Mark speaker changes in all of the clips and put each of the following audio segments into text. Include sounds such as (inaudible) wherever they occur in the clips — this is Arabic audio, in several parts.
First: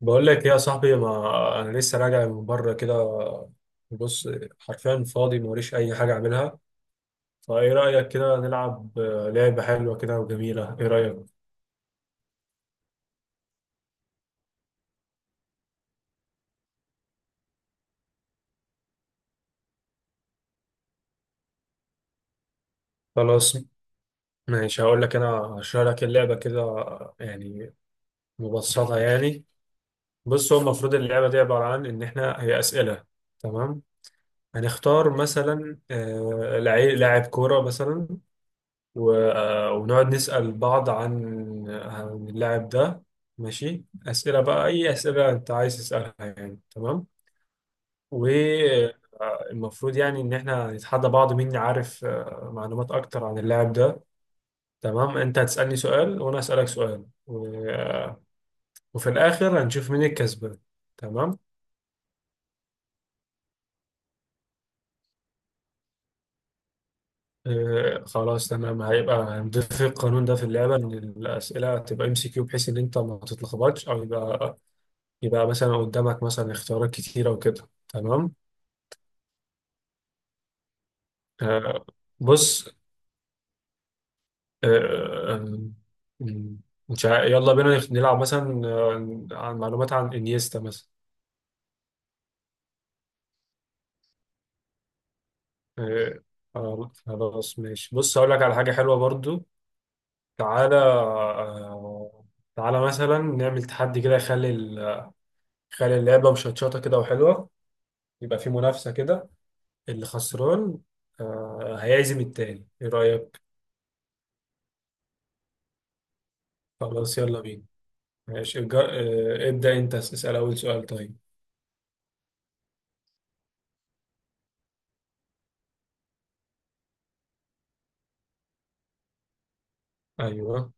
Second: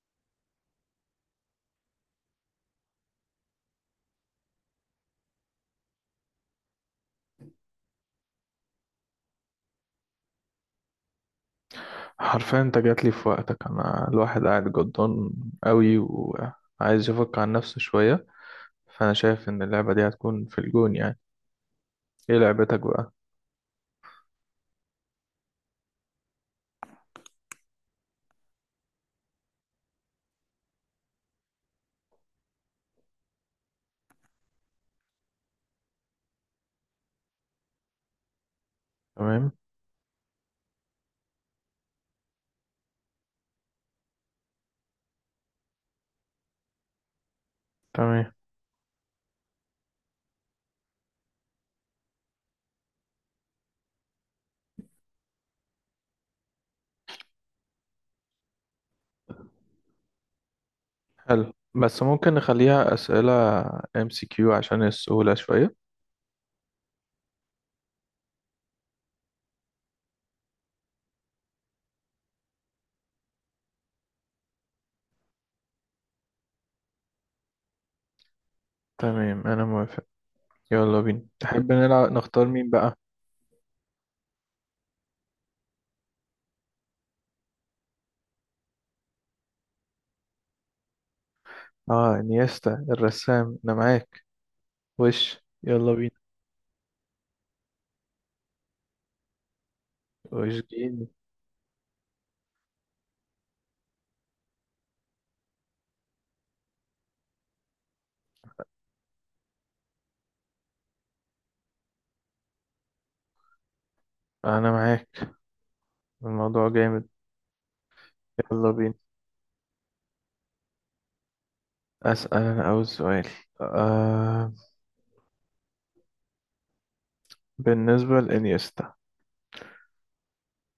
Speaker 1: بقول لك إيه يا صاحبي، ما انا لسه راجع من بره كده. بص، حرفيا فاضي موريش اي حاجه اعملها. فايه رايك كده نلعب لعبه حلوه كده وجميله؟ ايه رايك؟
Speaker 2: حرفيا انت جاتلي في وقتك. انا الواحد قاعد جدان قوي وعايز يفك عن نفسه شوية، فانا شايف ان اللعبة دي هتكون في الجون يعني. ايه لعبتك بقى؟
Speaker 1: خلاص، ماشي، هقول لك انا، هشرح لك اللعبه كده، يعني مبسطه يعني. بص، هو المفروض اللعبه دي عباره عن ان احنا هي اسئله. تمام. هنختار مثلا لاعب كوره مثلا،
Speaker 2: تمام،
Speaker 1: ونقعد نسأل بعض عن اللاعب ده. ماشي، أسئلة بقى، أي أسئلة أنت عايز تسألها يعني، تمام.
Speaker 2: تمام.
Speaker 1: والمفروض يعني إن إحنا نتحدى بعض مين يعرف معلومات أكتر عن اللاعب ده. تمام، أنت هتسألني سؤال وأنا أسألك سؤال وفي الآخر هنشوف مين الكسبان. تمام.
Speaker 2: حلو، بس ممكن نخليها اسئلة ام سي كيو عشان السهولة شوية.
Speaker 1: خلاص، تمام، هيبقى هنضيف القانون ده في اللعبة إن الأسئلة تبقى ام سي كيو، بحيث إن أنت ما تتلخبطش، أو يبقى مثلا قدامك مثلا اختيارات كتيرة وكده، تمام.
Speaker 2: تمام، انا موافق، يلا بينا. تحب
Speaker 1: آه
Speaker 2: نلعب نختار
Speaker 1: بص.
Speaker 2: مين بقى؟
Speaker 1: آه آه، مش عا- يلا بينا نلعب مثلا عن معلومات عن انيستا مثلا.
Speaker 2: اه، انيستا الرسام، انا معاك. وش؟ يلا
Speaker 1: آه
Speaker 2: بينا.
Speaker 1: خلاص، ماشي، بص، هقول لك على حاجة حلوة برضو.
Speaker 2: وش
Speaker 1: تعالى،
Speaker 2: جيني؟
Speaker 1: تعالى مثلا نعمل تحدي كده يخلي يخلي اللعبة مشطشطة كده وحلوة، يبقى في منافسة كده، اللي خسران هيعزم التاني. ايه رأيك؟
Speaker 2: انا معاك، الموضوع جامد.
Speaker 1: خلاص، يلا بينا. ماشي،
Speaker 2: يلا
Speaker 1: جا...
Speaker 2: بينا.
Speaker 1: آه، ابدأ أنت، اسأل أول سؤال طيب.
Speaker 2: اسأل انا اول سؤال. آه بالنسبة لإنيستا،
Speaker 1: أيوه.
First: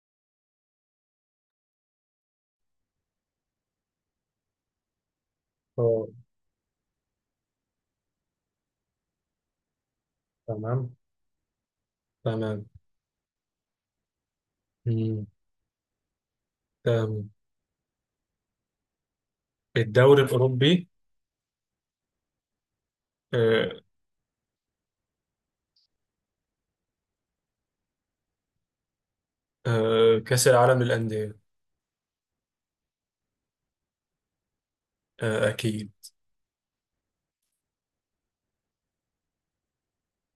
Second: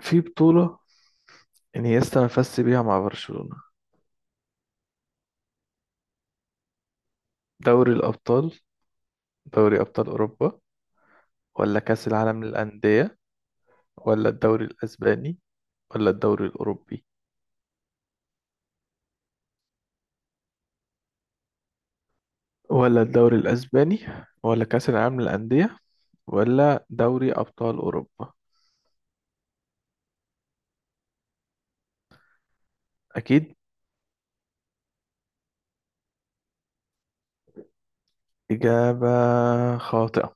Speaker 2: في بطولة إنيستا مفز بيها مع برشلونة؟
Speaker 1: أه.
Speaker 2: دوري الأبطال، دوري أبطال أوروبا،
Speaker 1: تمام.
Speaker 2: ولا كأس العالم
Speaker 1: تمام.
Speaker 2: للأندية، ولا الدوري
Speaker 1: مم.
Speaker 2: الأسباني، ولا الدوري الأوروبي،
Speaker 1: تمام. الدوري الأوروبي.
Speaker 2: ولا الدوري
Speaker 1: آه،
Speaker 2: الأسباني، ولا كأس العالم للأندية، ولا دوري أبطال أوروبا؟
Speaker 1: كأس العالم للأندية.
Speaker 2: أكيد.
Speaker 1: أكيد.
Speaker 2: إجابة خاطئة.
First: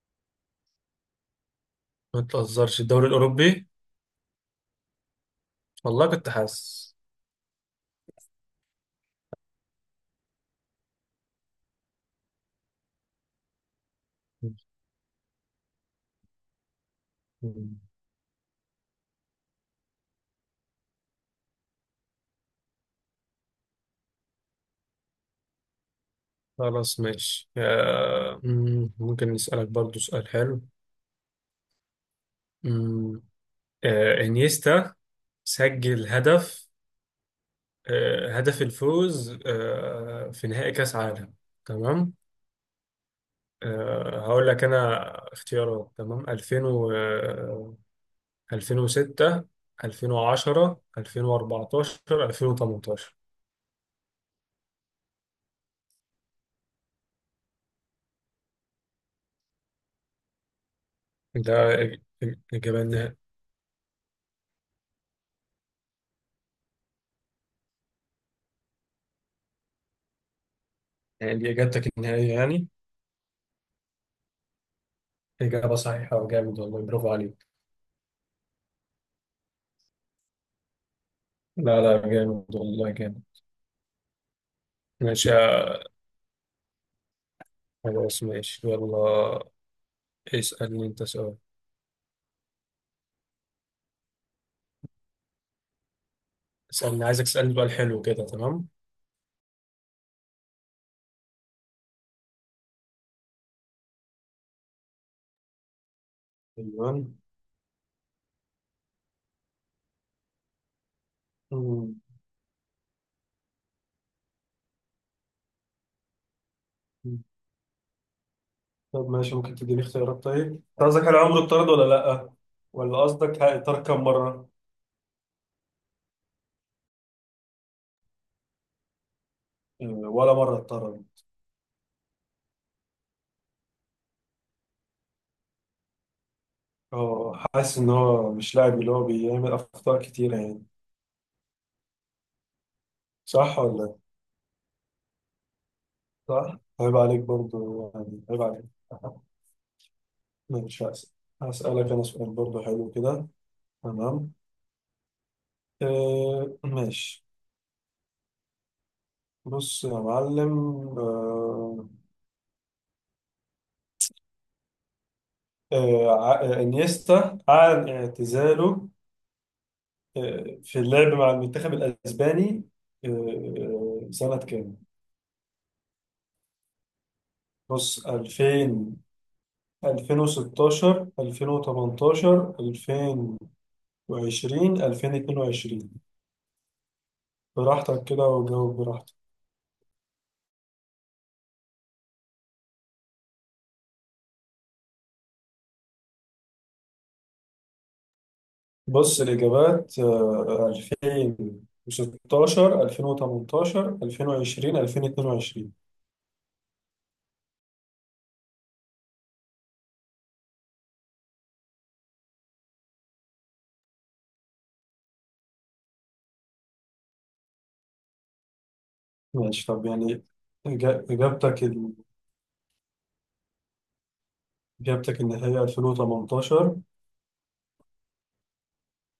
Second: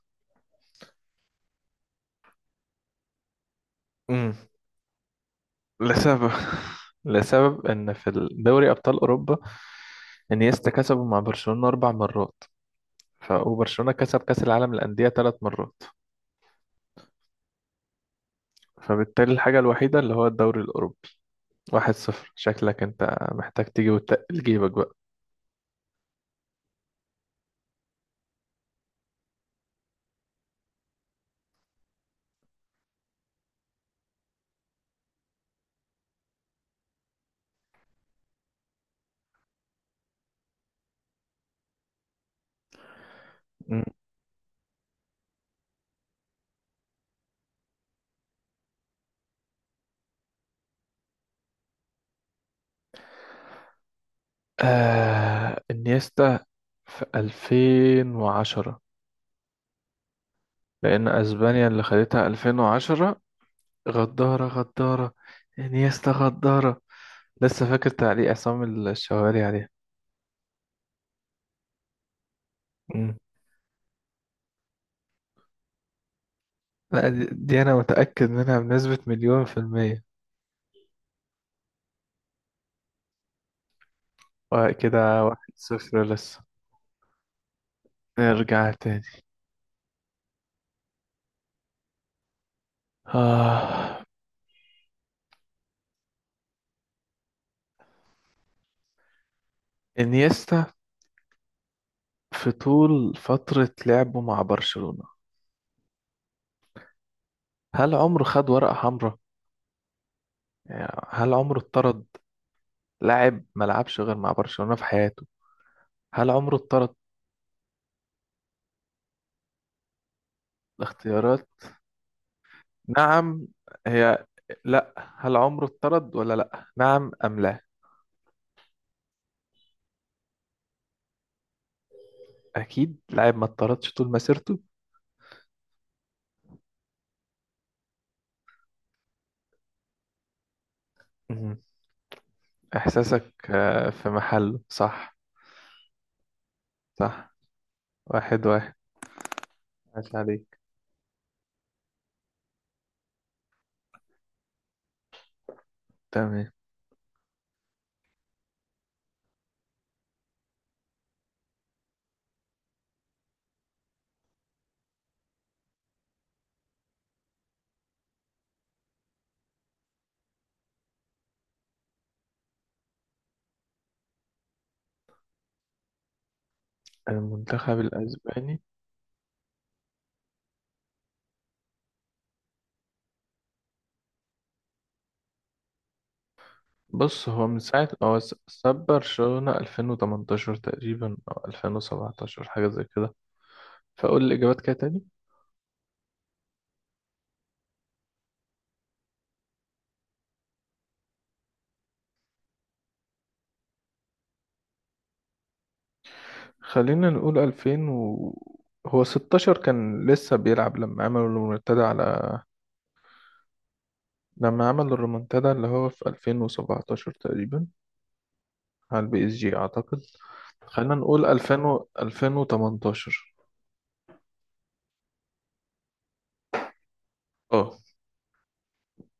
Speaker 1: ما تهزرش. الدوري الأوروبي.
Speaker 2: مم.
Speaker 1: والله كنت
Speaker 2: لسبب (laughs)
Speaker 1: حاسس.
Speaker 2: لسبب إن في دوري أبطال أوروبا إنيستا كسبوا مع برشلونة أربع مرات، ف وبرشلونة كسب كأس العالم للأندية ثلاث مرات.
Speaker 1: مم.
Speaker 2: فبالتالي الحاجة الوحيدة اللي هو الدوري الأوروبي. واحد صفر، شكلك أنت محتاج تيجي وتقل جيبك بقى.
Speaker 1: خلاص، ماشي، ممكن نسألك برضو سؤال حلو. مم. إنيستا سجل هدف، هدف الفوز في نهائي كأس عالم، تمام.
Speaker 2: مم.
Speaker 1: هقول لك انا اختيارات. تمام، 2000 و 2006، 2010، 2014، 2018.
Speaker 2: آه، انيستا في 2010، لأن أسبانيا
Speaker 1: ده
Speaker 2: اللي
Speaker 1: الإج-
Speaker 2: خدتها
Speaker 1: الإجابة النهائية؟
Speaker 2: 2010. غدارة غدارة، انيستا غدارة، لسه فاكر تعليق عصام الشوالي عليها.
Speaker 1: يعني دي إجابتك النهائية يعني؟
Speaker 2: مم.
Speaker 1: إجابة صحيحة وجامد، والله
Speaker 2: لا،
Speaker 1: برافو
Speaker 2: دي,
Speaker 1: عليك.
Speaker 2: دي أنا متأكد منها بنسبة مليون في المية.
Speaker 1: لا، لا، جامد والله، جامد.
Speaker 2: وكده
Speaker 1: ماشي،
Speaker 2: واحد صفر لسه.
Speaker 1: خلاص، ماشي،
Speaker 2: نرجع تاني.
Speaker 1: يلا، اسألني أنت سؤال.
Speaker 2: آه،
Speaker 1: اسألني، عايزك تسألني سؤال حلو كده، تمام.
Speaker 2: انيستا في طول فترة لعبه مع برشلونة،
Speaker 1: تمام.
Speaker 2: هل عمره خد ورقة حمراء؟ يعني هل عمره اتطرد؟ لاعب ما لعبش غير مع برشلونة في حياته، هل عمره اتطرد؟
Speaker 1: طب ماشي، ممكن تديني اختيارات طيب أنت؟ قصدك هل عمره
Speaker 2: الاختيارات:
Speaker 1: اتطرد ولا لأ؟ ولا قصدك
Speaker 2: نعم،
Speaker 1: اتطرد كم
Speaker 2: هي،
Speaker 1: مرة؟
Speaker 2: لا. هل عمره اتطرد ولا لا؟ نعم أم لا؟
Speaker 1: ولا مرة اتطرد.
Speaker 2: أكيد لاعب ما اتطردش طول مسيرته.
Speaker 1: اه، حاسس ان هو مش لاعب اللي هو بيعمل اخطاء كتيرة يعني.
Speaker 2: مهم. إحساسك
Speaker 1: صح ولا لأ؟
Speaker 2: في محله. صح؟
Speaker 1: صح، عيب عليك
Speaker 2: صح.
Speaker 1: برضو يعني، عيب
Speaker 2: واحد
Speaker 1: عليك
Speaker 2: واحد،
Speaker 1: (laughs)
Speaker 2: عاش عليك.
Speaker 1: ماشي، هسألك انا سؤال برضو حلو كده، تمام.
Speaker 2: تمام.
Speaker 1: آه، ماشي. بص يا معلم. آه انيستا اعلن اعتزاله في اللعب مع المنتخب الأسباني سنة كام؟
Speaker 2: المنتخب
Speaker 1: بص،
Speaker 2: الأسباني؟
Speaker 1: 2000، 2016، 2018، 2020، 2022.
Speaker 2: بص هو من ساعة
Speaker 1: براحتك
Speaker 2: هو
Speaker 1: كده وجاوب
Speaker 2: ساب
Speaker 1: براحتك.
Speaker 2: برشلونة 2018 تقريبا أو 2017، حاجة زي كده. فأقول الإجابات كده تاني.
Speaker 1: بص، الإجابات 2016، 2018، 2020، 2022.
Speaker 2: خلينا نقول هو 16 كان لسه بيلعب لما عمل الريمونتادا على، لما عمل الريمونتادا اللي هو في 2017 تقريبا على البي اس جي
Speaker 1: ماشي، طب
Speaker 2: أعتقد.
Speaker 1: يعني
Speaker 2: خلينا
Speaker 1: إجا-
Speaker 2: نقول 2000
Speaker 1: إجابتك
Speaker 2: و...
Speaker 1: ال-
Speaker 2: 2018.
Speaker 1: إجابتك النهائية 2018؟
Speaker 2: اه،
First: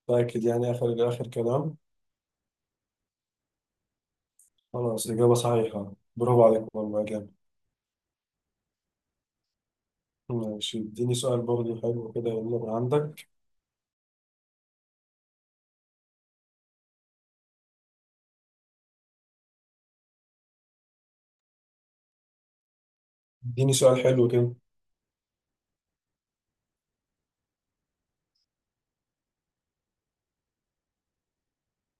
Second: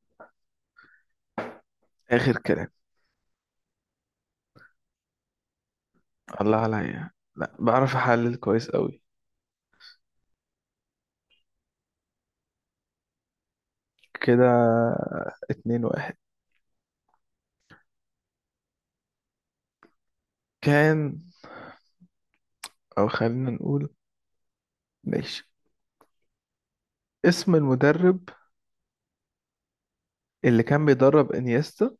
Speaker 1: متأكد؟ يعني آخر آخر كلام.
Speaker 2: آخر كلام.
Speaker 1: خلاص، إجابة صحيحة، برافو
Speaker 2: الله
Speaker 1: عليك والله،
Speaker 2: عليا،
Speaker 1: جامد.
Speaker 2: لا بعرف أحلل كويس أوي
Speaker 1: ماشي، اديني سؤال برضه حلو كده، يلا من عندك.
Speaker 2: كده. اتنين واحد كان. أو خلينا
Speaker 1: اديني
Speaker 2: نقول،
Speaker 1: سؤال حلو كده.
Speaker 2: ماشي. اسم المدرب اللي كان بيدرب انيستا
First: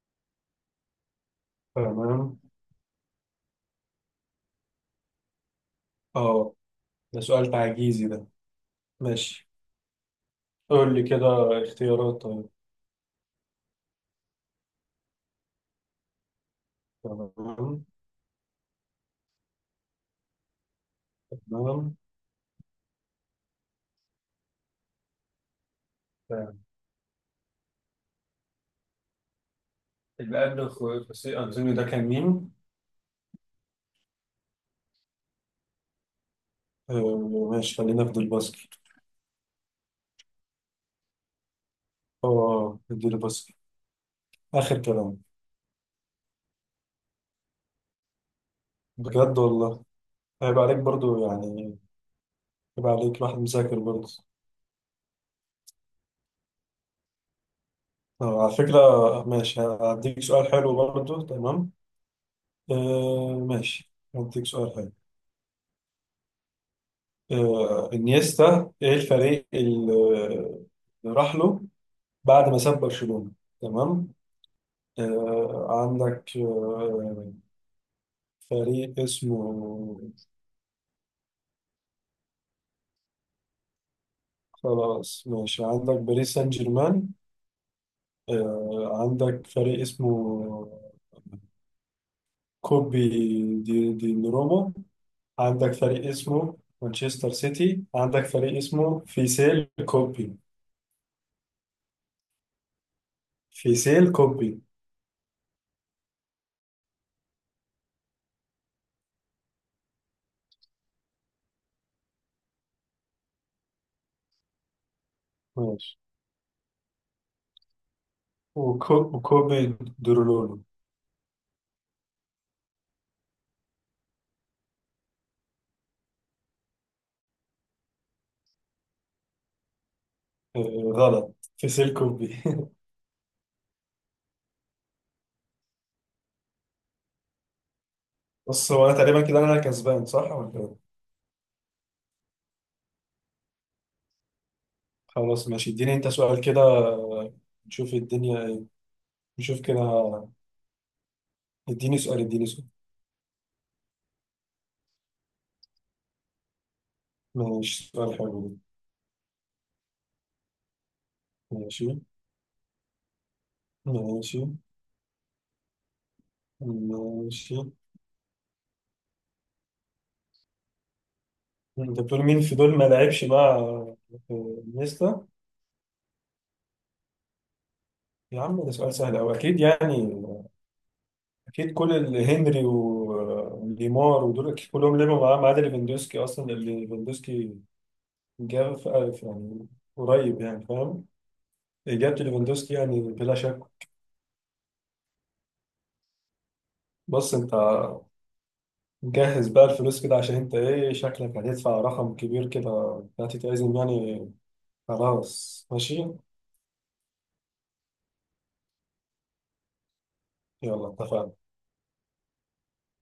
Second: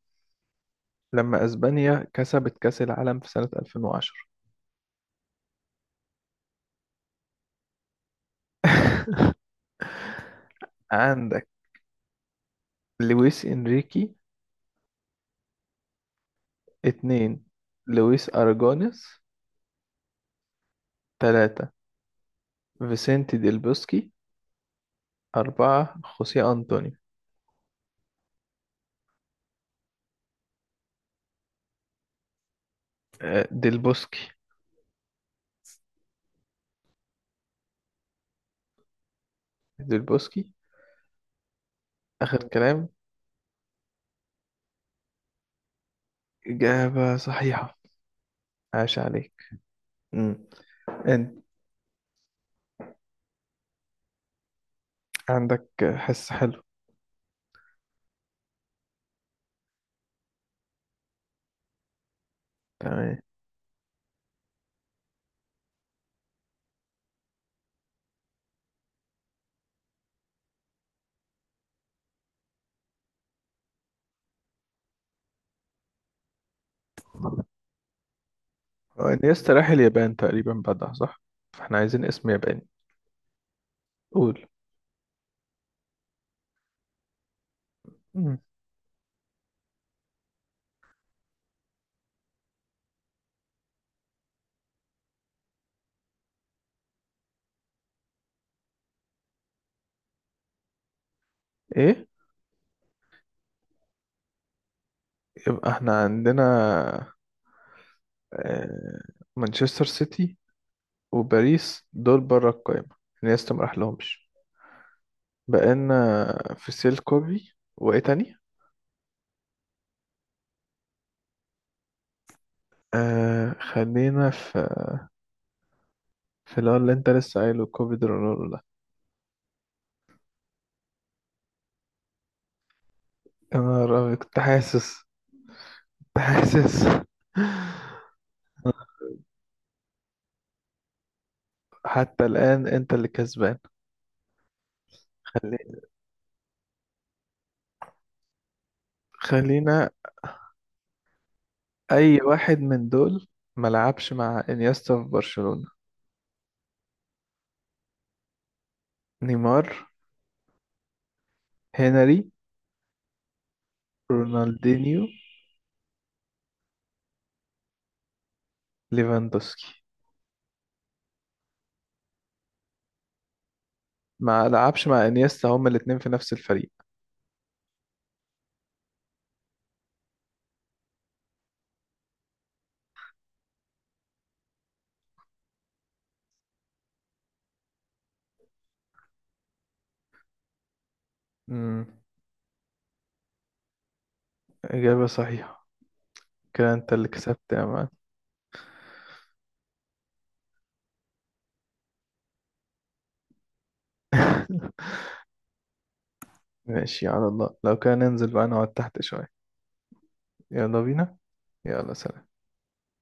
Speaker 2: لما اسبانيا
Speaker 1: تمام.
Speaker 2: كسبت كأس العالم في سنة 2010؟
Speaker 1: اه، ده سؤال تعجيزي ده.
Speaker 2: (laughs)
Speaker 1: ماشي. قول لي
Speaker 2: عندك
Speaker 1: كده اختيارات طيب.
Speaker 2: لويس انريكي، اتنين
Speaker 1: تمام.
Speaker 2: لويس اراجونيس، تلاتة
Speaker 1: تمام.
Speaker 2: فيسنتي ديل بوسكي، أربعة خوسيه
Speaker 1: تمام.
Speaker 2: أنطونيو.
Speaker 1: اللي قبل خوسيه أنطونيو ده كان مين؟
Speaker 2: ديل بوسكي.
Speaker 1: آه، ماشي، خلينا في الباسكت.
Speaker 2: ديل بوسكي، آخر
Speaker 1: اه،
Speaker 2: كلام.
Speaker 1: دي الباسكت، آخر كلام.
Speaker 2: إجابة صحيحة، عاش
Speaker 1: بجد
Speaker 2: عليك.
Speaker 1: والله.
Speaker 2: مم.
Speaker 1: هيبقى عليك برضه
Speaker 2: أنت
Speaker 1: يعني، هيبقى عليك واحد مذاكر برضه.
Speaker 2: عندك حس حلو.
Speaker 1: طب على فكرة، ماشي، هديك سؤال حلو برضو، تمام.
Speaker 2: تمام.
Speaker 1: آه، ماشي، هديك سؤال حلو. آه، انيستا ايه الفريق اللي راح له بعد ما ساب برشلونة؟ تمام. آه، عندك، آه، فريق
Speaker 2: هو انيستا راح
Speaker 1: اسمه،
Speaker 2: اليابان تقريبا بعدها صح؟ فاحنا عايزين اسم ياباني. قول.
Speaker 1: خلاص، ماشي، عندك باريس سان جيرمان.
Speaker 2: مم.
Speaker 1: آه، عندك فريق اسمه كوبي دي روما. عندك فريق اسمه مانشستر سيتي. عندك فريق اسمه فيسيل كوبي.
Speaker 2: ايه؟
Speaker 1: فيسيل كوبي.
Speaker 2: يبقى احنا عندنا، آه، مانشستر سيتي وباريس دول بره القايمة، انيستا ما راحلهمش.
Speaker 1: ماشي،
Speaker 2: بقينا في سيل كوبي، وايه تاني؟
Speaker 1: وكوبي درولولو.
Speaker 2: آه، خلينا في، في اللي هو اللي انت لسه قايله كوبي درونولو ده.
Speaker 1: غلط، فيسيل كوبي (laughs)
Speaker 2: يا نهار أبيض، كنت حاسس، كنت حاسس. (laughs)
Speaker 1: بص، هو انا تقريبا كده انا كسبان، صح ولا إيه؟
Speaker 2: حتى الآن انت اللي كسبان.
Speaker 1: خلاص،
Speaker 2: خلي...
Speaker 1: ماشي، اديني انت سؤال كده، نشوف الدنيا ايه، نشوف كده.
Speaker 2: خلينا،
Speaker 1: اديني سؤال،
Speaker 2: اي
Speaker 1: اديني
Speaker 2: واحد
Speaker 1: سؤال.
Speaker 2: من دول ملعبش مع انيستا في برشلونة؟
Speaker 1: ماشي، سؤال حلو ده.
Speaker 2: نيمار،
Speaker 1: ماشي.
Speaker 2: هنري،
Speaker 1: ماشي.
Speaker 2: رونالدينيو،
Speaker 1: ماشي.
Speaker 2: ليفاندوسكي.
Speaker 1: انت بتقول مين في دول ما لعبش مع؟
Speaker 2: ما
Speaker 1: في
Speaker 2: لعبش مع
Speaker 1: انيستا.
Speaker 2: انيستا، هما الاتنين في نفس الفريق.
Speaker 1: يا عم، ده سؤال سهل او اكيد يعني. اكيد كل اللي هنري وليمار ودول أكيد كلهم لعبوا معاه ما عدا ليفاندوسكي، اصلا اللي ليفاندوسكي جاب في الف يعني، قريب يعني، فاهم.
Speaker 2: امم
Speaker 1: اجابه ليفاندوسكي يعني، بلا شك.
Speaker 2: إجابة صحيحة. كده انت اللي
Speaker 1: بص
Speaker 2: كسبت
Speaker 1: انت،
Speaker 2: يا مان.
Speaker 1: جهز بقى الفلوس كده عشان انت، ايه شكلك هتدفع رقم كبير كده، هتتعزم يعني.
Speaker 2: (laughs)
Speaker 1: خلاص، ماشي،
Speaker 2: ماشي، على الله لو كان ننزل بقى نقعد تحت شوية. يلا
Speaker 1: يلا
Speaker 2: بينا.
Speaker 1: اتفقنا.
Speaker 2: يلا، سلام.